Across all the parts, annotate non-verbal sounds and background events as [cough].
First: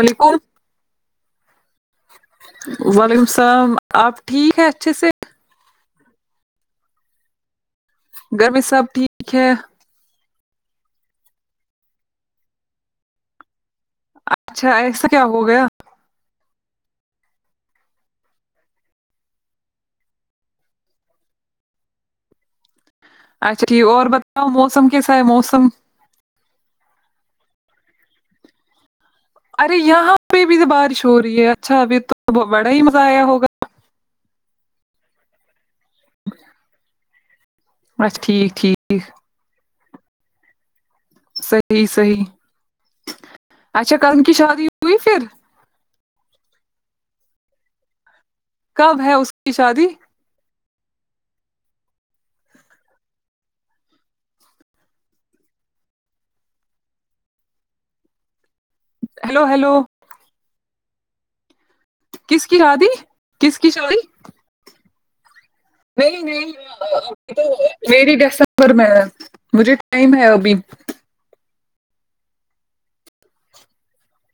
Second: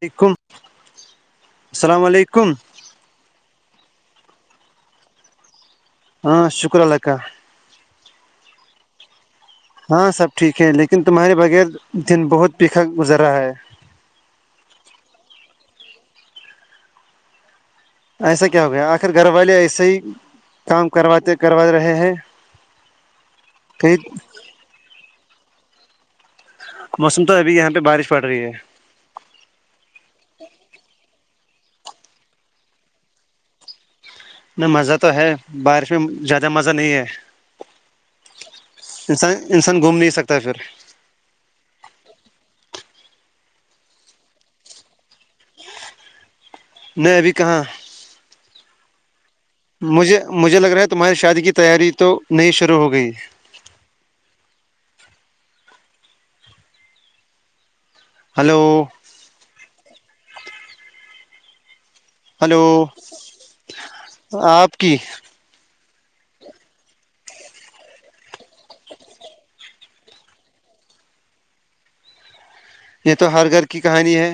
وعلیکم السلام علیکم وعلیکم السلام آپ ٹھیک ہے اچھے سے ہاں شکر اللہ کا گھر میں سب ٹھیک ہے ہاں سب ٹھیک ہے لیکن تمہارے بغیر دن بہت پھیکا گزر رہا ہے اچھا ایسا کیا ہو گیا ایسا کیا ہو گیا آخر گھر والے ایسے ہی کام کرواتے کروا رہے ہیں اچھا ٹھیک کہیں اور بتاؤ موسم کیسا ہے موسم موسم تو ابھی یہاں پہ بارش پڑ رہی ہے ارے یہاں پہ بھی تو بارش ہو رہی ہے اچھا ابھی تو بڑا ہی مزہ آیا ہوگا نہ مزہ تو ہے بارش میں زیادہ مزہ نہیں ہے ٹھیک ٹھیک انسان انسان گھوم نہیں سکتا ہے پھر صحیح صحیح اچھا کزن کی شادی ہوئی پھر نہیں ابھی کہاں کب ہے اس کی شادی مجھے مجھے لگ رہا ہے تمہاری شادی کی تیاری تو نہیں شروع ہو گئی ہلو ہیلو ہیلو کس کی ہلو شادی کس کی شادی آپ کی نہیں نہیں ابھی تو میری دسمبر میں ہے مجھے ٹائم ہے ابھی یہ تو ہر گھر کی کہانی ہے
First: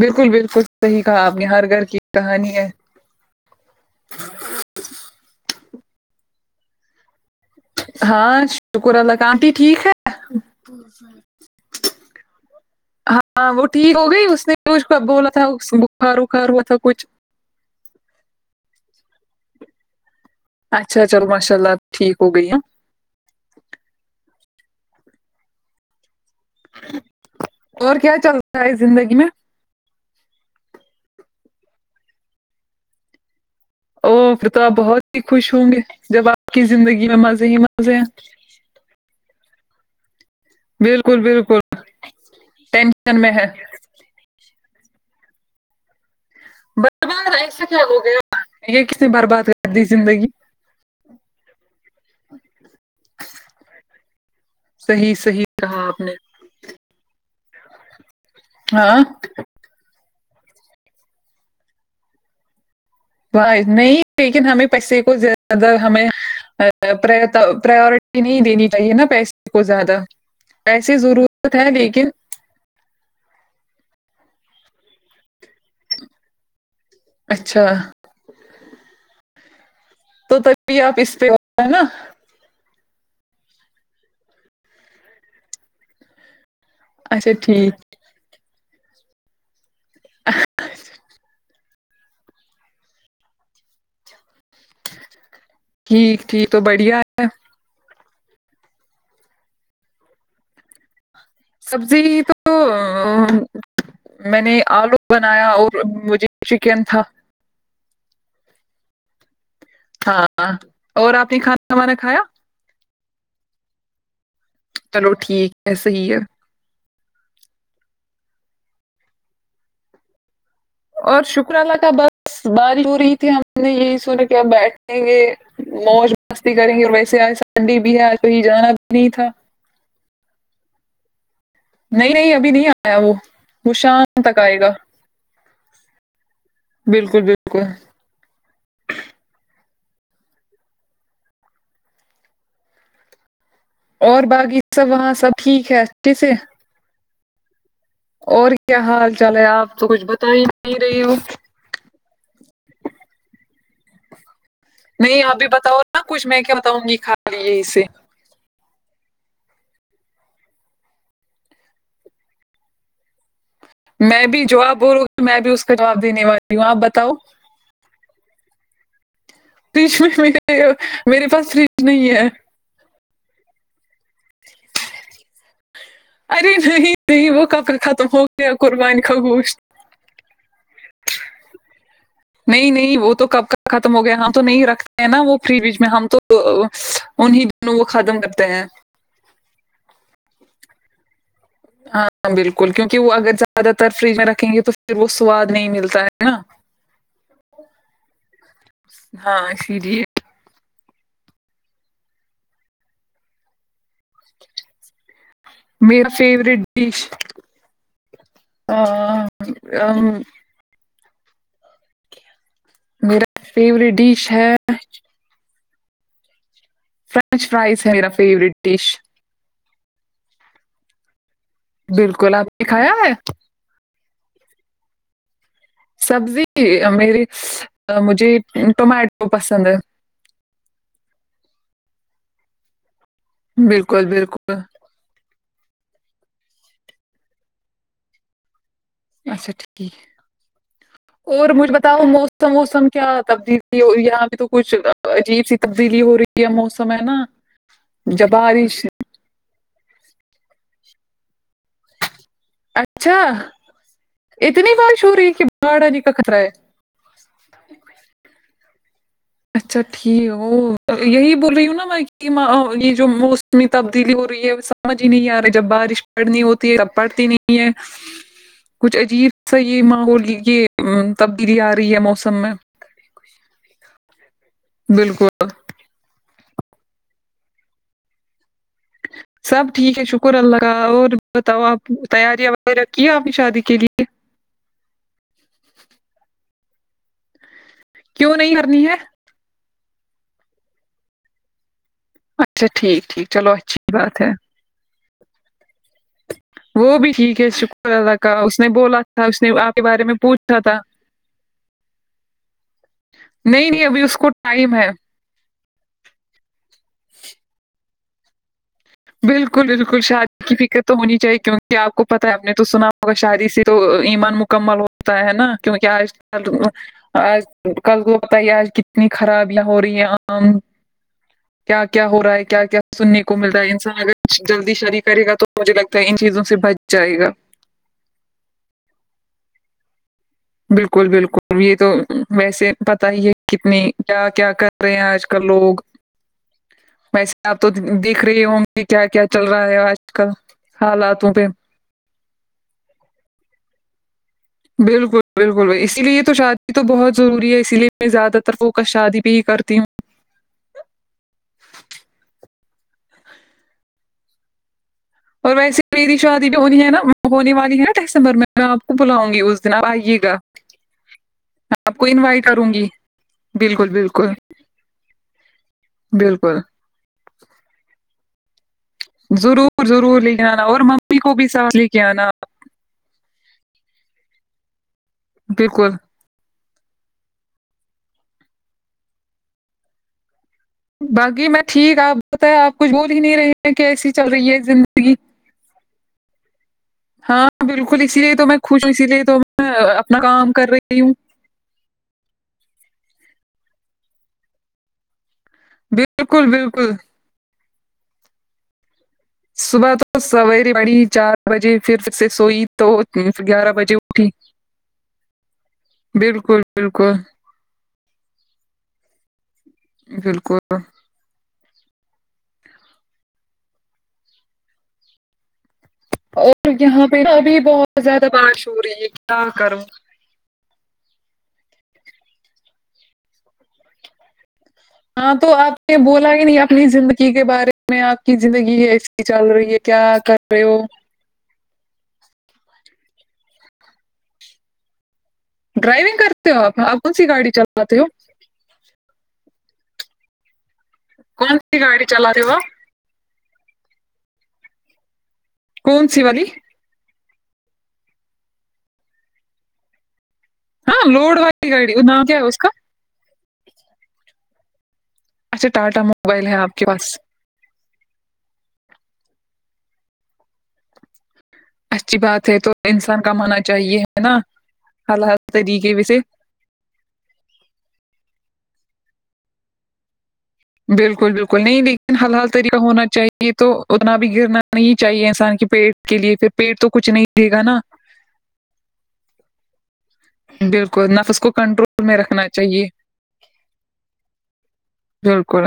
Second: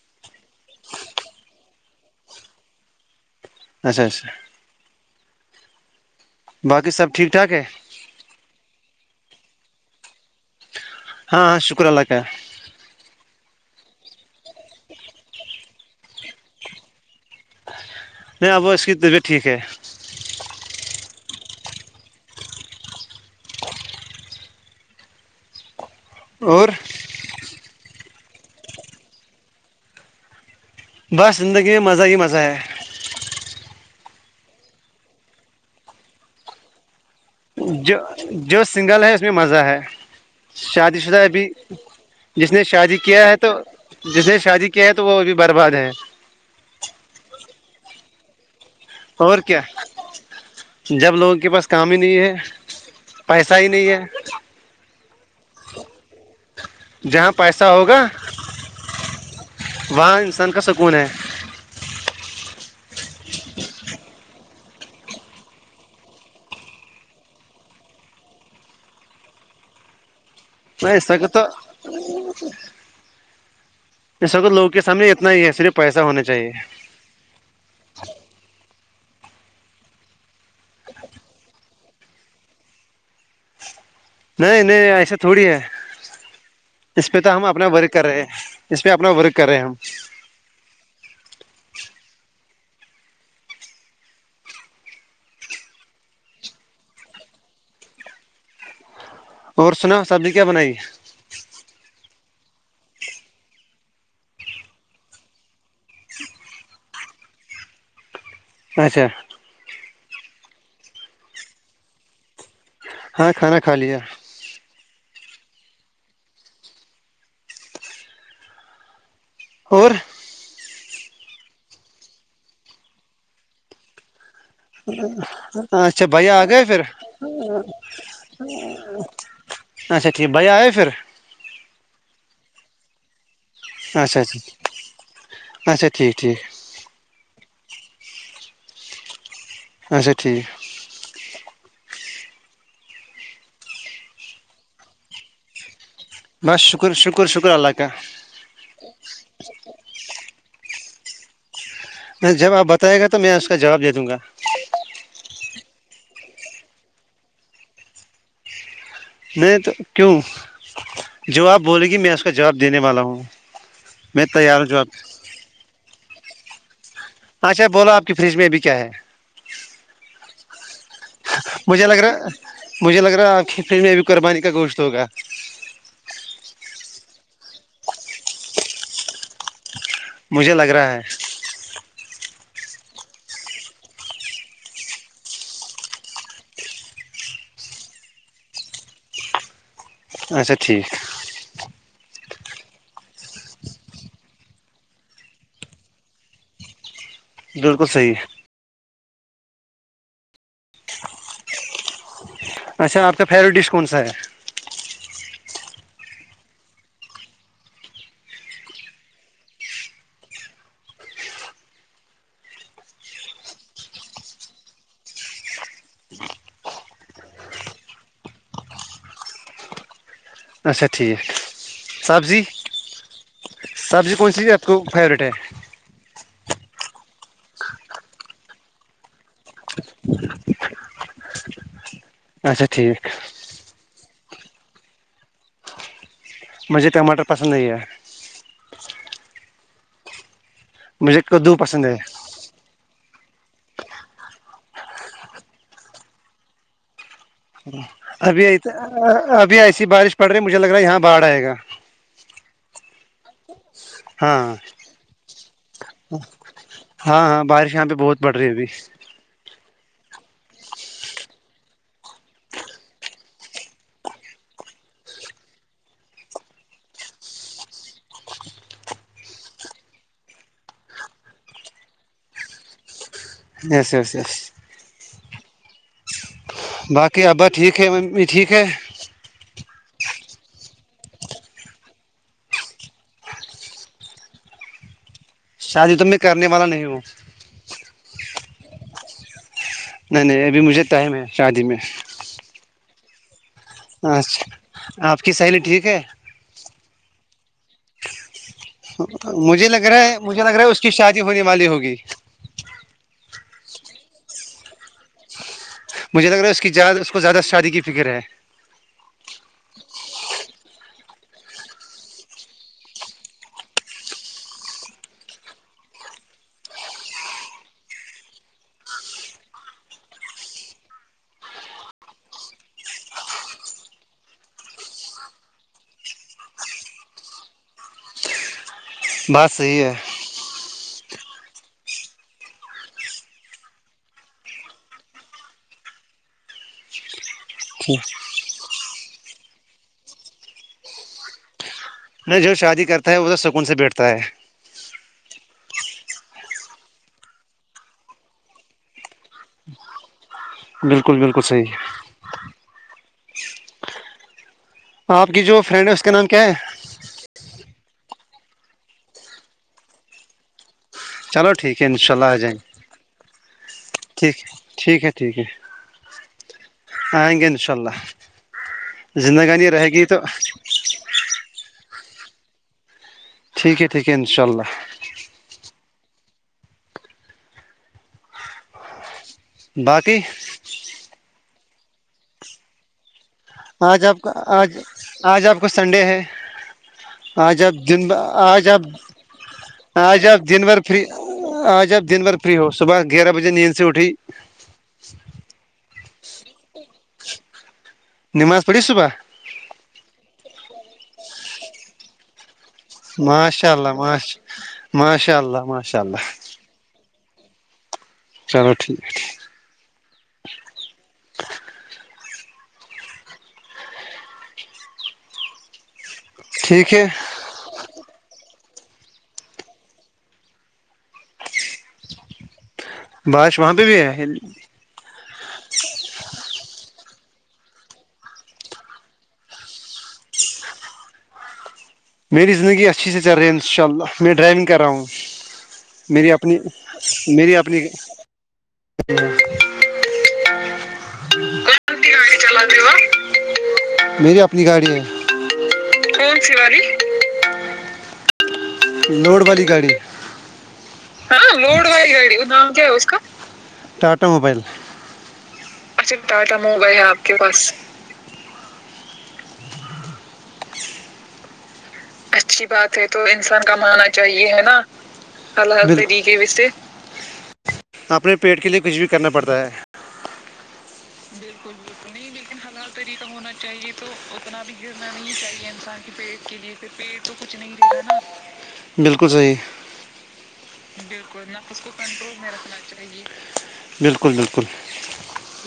بالکل بالکل صحیح کہا آپ نے ہر گھر کی کہانی ہے اچھا اچھا باقی سب ٹھیک ٹھاک ہے ہاں شکر اللہ کا انٹی ٹھیک ہے ہاں ہاں شکر اللہ کا ہاں ہاں وہ ٹھیک ہو گئی اس نے کچھ بولا تھا بخار وخار ہوا تھا کچھ نہیں اب اس کی طبیت ٹھیک ہے اچھا چلو ماشاء اللہ ٹھیک ہو گئی ہے اور اور کیا چل رہا ہے زندگی میں بس زندگی میں مزہ ہی مزہ ہے او پھر تو آپ بہت ہی خوش ہوں گے جب آپ کی زندگی میں مزہ جو جو سنگل ہے اس میں مزہ ہے شادی بالکل شدہ ابھی بالکل جس نے شادی ٹینشن کیا میں ہے تو جس نے شادی کیا ہے تو وہ ابھی برباد ہے برباد ایسا کیا ہو گیا یہ کس نے اور برباد کیا کر دی زندگی جب لوگوں کے پاس کام ہی نہیں ہے پیسہ ہی نہیں ہے صحیح صحیح کہا آپ نے جہاں پیسہ ہوگا ہاں وہاں انسان کا سکون ہے نہیں لیکن ہمیں پیسے کو زیادہ ہمیں پرورٹی نہیں دینی چاہیے نا پیسے کو زیادہ میں پیسے اس وقت تو ضرورت ہے لیکن اس وقت لوگوں کے سامنے اتنا ہی ہے صرف پیسہ ہونا چاہیے اچھا تو تبھی آپ اس پہ ہو ہیں نا نہیں نہیں ایسا تھوڑی ہے اس پہ اچھا تو ہم اپنا ٹھیک ورک کر رہے ہیں اس پہ اپنا ورک کر رہے ہیں ہم [unintelligible] ٹھیک ٹھیک تو بڑھیا اور سنا سبزی کیا بنائی سبزی تو میں نے آلو بنایا اور مجھے چکن تھا اچھا ہاں اور آپ نے کھانا وانا کھایا ہاں کھانا کھا لیا چلو ٹھیک ہے صحیح ہے اور اور شکرالا کا بس باری ہو رہی تھی ہم نے یہی سنے کہ بیٹھ یں گے اچھا موج بھیا آ مستی گئے کریں پھر گے اور ویسے آج سنڈے بھی ہے آج کہیں جانا بھی نہیں تھا اچھا ٹھیک ہے بھائی آئے پھر نہیں نہیں ابھی نہیں آیا وہ وہ اچھا شام تک اچھا آئے گا اچھا ٹھیک ٹھیک بالکل بالکل اچھا ٹھیک اور باقی سب وہاں سب ٹھیک ہے اچھے سے بس شکر شکر شکر اللہ کا اور کیا حال چال ہے آپ تو کچھ بتا ہی نہیں رہی ہو نہیں جب آپ بتائے گا تو میں اس کا جواب دے دوں گا نہیں ابھی بتاؤ نا کچھ میں کیا بتاؤں گی خال لی ہی سے نہیں تو کیوں جو آپ بولے گی میں اس کا جواب دینے والا ہوں میں بھی جواب بولو میں بھی اس کا جواب دینے والی ہوں آپ بتاؤ اچھا بولو آپ کی فریج میں ا بھیھی کیا ہے فریج میں م میرے پاس فریج مجھے لگ نہیں ہے رہا مجھے لگ رہا آ پ کے فرج میں ابھی قربانی کا گوشت ہوگا ارے نہیں نہیں وہ کپ ختم ہو گیا قربانی کا گوشت مجھے لگ رہا ہے نہیں نہیں وہ تو کب کب ختم ہو گیا ہم تو نہیں رکھتے ہیں نا وہ فریج میں ہم تو تو انہیں دنوں وہ ختم کرتے ہیں اچھا ٹھیک ہاں بالکل کیونکہ وہ اگر زیادہ تر فریج میں رکھیں گے تو پھر وہ سواد نہیں ملتا ہے نا بالکل صحیح ہے ہاں سری اچھا آپ کا فیوریٹ ڈش کون سا ہے میرا فیوروریٹ ڈش ہاں ہاں میرا فیورٹ ڈش ہے فرینچ فرائز ہے میرا فیوریٹ ڈش اچھا ٹھیک بالکل سبزی آپ نےکھایا ہے سبزی کون سی آپ کو فیوریٹ ہے سبزی میری مجھے ٹمیٹو پسند ہے اچھا ٹھیک بالکل بالکل مجھے ٹماٹر پسند نہیں ہے اچھا ٹھیک ہے مجھے اور کدو مجھے پسند ہے بتاؤ مو موسم موسم کیا تبدیلی ہوئی یہاں پہ تو کچھ عجیب سی تبدیلی ہو رہی ہے موسم میں ہے نا جب ابھی بارش ابھی ایسی بارش پڑ رہی مجھے لگ رہا ہے یہاں باڑھ آئے گا اچھا ہاں اتنی بارش ہو رہی کہ بھاڑ آنے کا خطرہ ہے ہاں ہاں بارش یہاں پہ بہت پڑ رہی ابھی اچھا ٹھیک ہے وہ یہی بول رہی ہوں نا میں کہ یہ جو موسٹ اتنی تبدیلی ہو رہی ہے سمجھ ہی نہیں آ رہی جب بارش پڑنی ہوتی ہے تب پڑتی نہیں ہے ہاں کچھ عجیب سا یہ ماحول یہ تبدیلی آ رہی ہے موسم میں یس یس یس بالکل باقی ابا ٹھیک ہے امی بھی ٹھیک ہے سب ٹھیک ہے شکر اللہ کا اور بتاؤ آپ تیاریاں وغیرہ کی آپ نے شادی کے لیے شادی تو میں کرنے والا نہیں ہوں کیوں نہیں کرنی ہے نہیں نہیں ابھی مجھے ٹائم ہے شادی میں اچا ٹھیک ٹھیک چلو اچھی بات ہے اچھا آپ کی سہیلی ٹھیک ہے وہ بھی ٹھیک ہے شکر اللہ کا اس اس نے بولا تھا اس نے مجھے آپ کے لگ بارے رہا میں ہے مجھے لگ پوچھا رہا ہے تھا اس کی شادی ہونے والی ہوگی نہیں نہیں ابھی اس کو ٹائم ہے مجھے لگ رہا ہے اس کی اس کو زیادہ شادی کی فکر ہے بالکل بالکل شادی کی فکر تو ہونی چاہیے کیونکہ آپ کو پتہ ہے آپ نے تو سنا ہوگا شادی سے تو ایمان مکمل ہوتا ہے نا کیونکہ آج کل آج کل کو پتہ ہی ہے آج کتنی خرابیاں ہو رہی ہے آم کیا کیا ہو رہا ہے کیا کیا سننے کو مل رہا ہے انسان اگر جلدی شدی کرے گا تو مجھے لگتا ہے ان چیزوں سے بچ جائے گا بات صحیح ہے بالکل بالکل یہ تو ویسے پتا ہی ہے کتنی کیا کیا کر رہے ہیں آج کل لوگ ہ پیس آپ تو دیکھ رہی ہوگے کیا کیا چل رہا ہے آج کل حالاتوں پہ جو شادی کرتا ہے وہ تو سکون سے بیٹھتا ہے بالکل بالکل بھائی اسی لیے تو شادی تو بہت ضروری ہے اسی لیے میں زیادہ تر فوکس شادی پہ ہی کرتی ہوں بالکل بالکل صحیح آپ کی اور جو ویسے فرینڈ ہے اس کا میری نام کیا شادی جو ہو رہی ہے نا ہونے والی ہے نا ڈسمبر میں آپ کو بلاؤں گی اس دن آپ آئیے گا چلو ٹھیک ہے آپ ان کو شاء اللہ آ انوائٹ جائیں کروں گی بالکل بالکل گے ٹھیک ہے ٹھیک ہے ٹھیک ہے بالکل ائیں گے انشاء اللہ زندگانی ضرور رہے گی تو ضرور لے کے آنا اور ممی کو بھی ساتھ لے کے آنا ٹھیک ہے ٹھیک ہے ان شاء اللہ بالکل باقی باقی میں ٹھیک آپ بتائیے آپ کچھ بول ہی نہیں رہے ہیں آج کیسی آپ چل کا رہی ہے آج زندگی آج آپ کو سنڈے ہے ہاں آج آپ بالکل دن اسی لیے تو میں آج آپ خوش ہوں اسی لیے تو میں اپنا آج آپ کام دن کر بھر رہی فری ہوں آج آپ دن بھر فری ہو صبح گیارہ بجے نیند سے اٹھی بالکل بالکل نماز پڑھی صبح صبح تو سویرے پڑھی چار بجے پھر سے سوئی تو ماشاء گیارہ اللہ بجے اٹھی ماش ماشاء اللہ ماشاء اللہ بالکل بالکل چلو ٹھیک ہے ٹھیک ہے بالکل اور ٹھیک یہاں ہے پہ نا ابھی بہت زیادہ بارش ہو رہی ہے کیا کروں بارش وہاں پہ بھی ہے ہاں تو آپ نے بولا ہی نہیں اپنی زندگی کے بارے میں آپ کی زندگی چل رہی ہے کیا کر رہے ہو میری زندگی اچھی سے چل رہی ہے ان شاء اللہ میں ڈرائیونگ کر رہا ہوں ڈرائیونگ میری کرتے اپنی ہو آپ آپ کون سی گاڑی میری اپنی چلاتے ہو کون سی گاڑی چلا رہے ہو آپ میری اپنی گاڑی ہے کون سی والی لوڈ والی گاڑی ہاں لوڈ والی گاڑی وہ نام کیا ہے اس کا ٹاٹا موبائل اچھا ٹاٹا موبائل ہے آپ کے پاس کے بس اچھی بات ہے تو انسان کمانا چاہیے ہے نا حلال حل سے طریقے سے اپنے پیٹ کے لئے کچھ بھی کرنا پڑتا ہے بالکل بالکل نہیں لیکن حلال طریقہ ہونا چاہیے تو اتنا بھی گرنا نہیں چاہیے انسان بالکل صحیح بالکل نفس کو کنٹرول میں رکھنا چاہیے بالکل بالکل بالکل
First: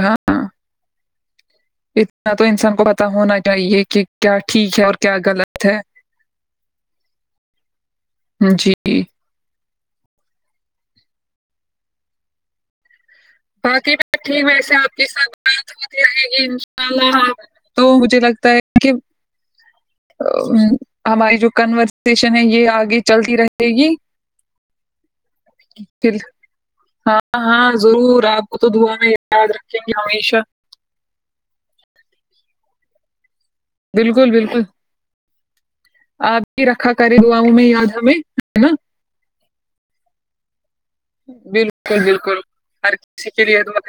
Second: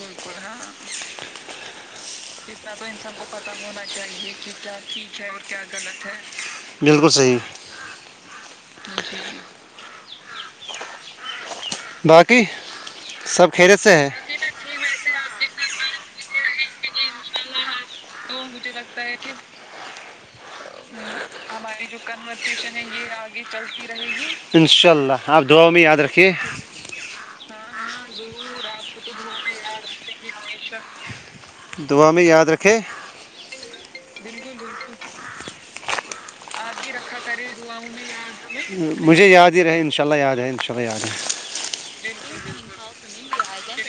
ایک اتنا تو انسان کو پتہ ہونا چاہیے کہ کیا ٹھیک ہے اور کیا غلط ہے بالکل صحیح جی باقی سب خیریت باقی سے ہے بس ویسے آپ کی سات بات ہوتی رہے گی انشاء اللہ آپ تو مجھے لگتا ہے کہ ہ ہماری جو کنورسشن ہے یہ آگے چلتی رہے گی انشاء اللہ آپ دعاؤں میں یاد پھر رکھیے ہاں ہاں ضرور آپ کو تو دعاؤں میں یاد رکھیں گے ہمیشہ دعا میں یاد رکھے بالکل بالکل آپ بھی رکھا کرے دعاؤں میں یاد ہمیں نا مجھے یاد ہی رہے انشاء اللہ یاد ہے انشاء اللہ یاد ہے بالکل بالکل ہر کسی کے لیے دعا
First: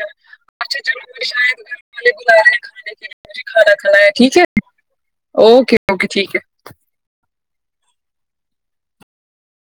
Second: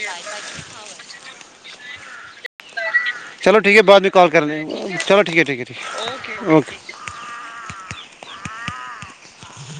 اچھا چلو شاید گھر والے بلا رہے ہیں کھانے کے لیے مجھے چلو کھانا ٹھیک ہے بعد میں کھلایا کال ٹھیک ہے کریں گے چلو ٹھیک ہے ٹھیک ہے ٹھیک ہے اوکے